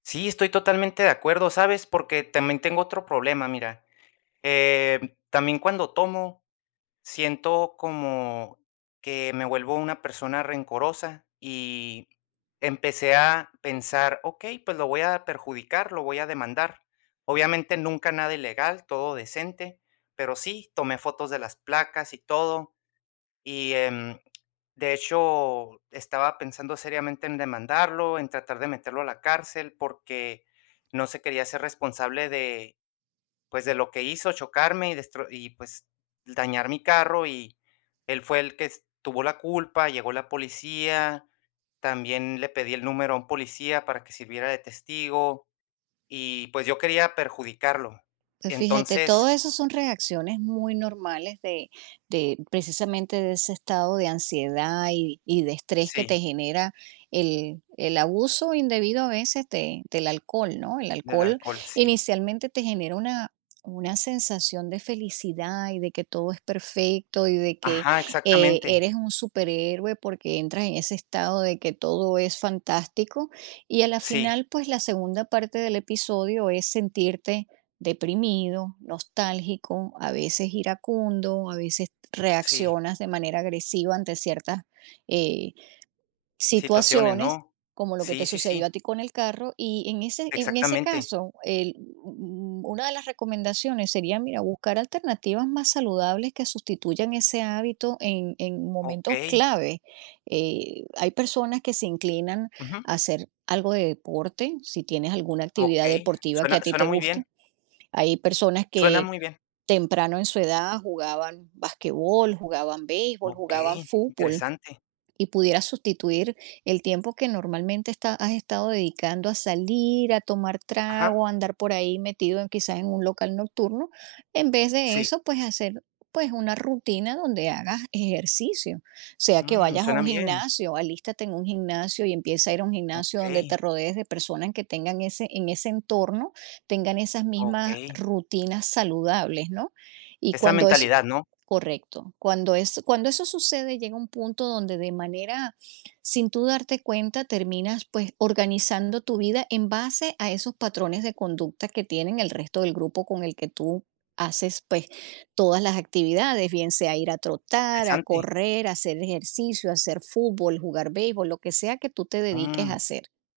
Sí, estoy totalmente de acuerdo, ¿sabes? Porque también tengo otro problema, mira. Eh, también cuando tomo, siento como que, me vuelvo una persona rencorosa y empecé a pensar, okey, pues lo voy a perjudicar, lo voy a demandar. Obviamente, nunca nada ilegal, todo decente, pero sí, tomé fotos de las placas y todo, y, em, de hecho, estaba pensando seriamente en demandarlo, en tratar de meterlo a la cárcel, porque no se quería hacer responsable de, pues, de lo que hizo, chocarme y destro y, pues dañar mi carro, y él fue el que es tuvo la culpa. Llegó la policía, también le pedí el número a un policía para que sirviera de testigo y, pues yo quería perjudicarlo. Pues fíjate, todo Entonces eso son reacciones muy normales de de, precisamente, de ese estado de ansiedad y y de estrés que te sí. genera el el abuso indebido a veces de del alcohol, ¿no? El Del alcohol alcohol, sí. inicialmente te genera una una sensación de felicidad y de que todo es perfecto y de que, Ajá, eh, exactamente. eres un superhéroe porque entras en ese estado de que todo es fantástico. Y a la Sí. final, pues la segunda parte del episodio es sentirte deprimido, nostálgico, a veces iracundo, a veces t Sí. reaccionas de manera agresiva ante ciertas, eh, Situaciones, situaciones, ¿no? como lo que te Sí, sí, sucedió a sí. ti con el carro. Y en ese en ese Exactamente. caso el u u una de las recomendaciones sería, mira, buscar alternativas más saludables que sustituyan ese hábito en en momentos Okey. clave. Eh, hay personas que se inclinan Ujú. a hacer algo de deporte, si tienes alguna actividad Okey, deportiva que suena a ti suena te muy bien. gusta. Hay personas Suena que muy bien. temprano en su edad jugaban basquetbol, jugaban béisbol, jugaban Okey, fútbol, interesante. y pudieras sustituir el tiempo que normalmente está has estado dedicando a salir, a tomar Ajá. trago, a andar por ahí metido en quizás en un local nocturno, en vez de Sí. eso, pues hacer, pues, una rutina donde hagas ejercicio, sea que Mm, vayas a un suenan bien. gimnasio, alístate en un gimnasio y empieza a ir a un gimnasio donde Okey. te rodees de personas que tengan ese, en ese entorno tengan esas mismas Okey. rutinas saludables, ¿no? Y Esa cuando es mentalidad, ¿no? correcto, cuando eso cuando eso sucede llega un punto donde de manera, sin tú darte cuenta terminas, pues, organizando tu vida en base a esos patrones de conducta que tienen el resto del grupo con el que tú haces, pues, todas las actividades, bien sea ir a trotar, a Interesante. correr, hacer ejercicio, hacer fútbol, jugar beisbol, lo que sea que tú te dediques Mm. a hacer.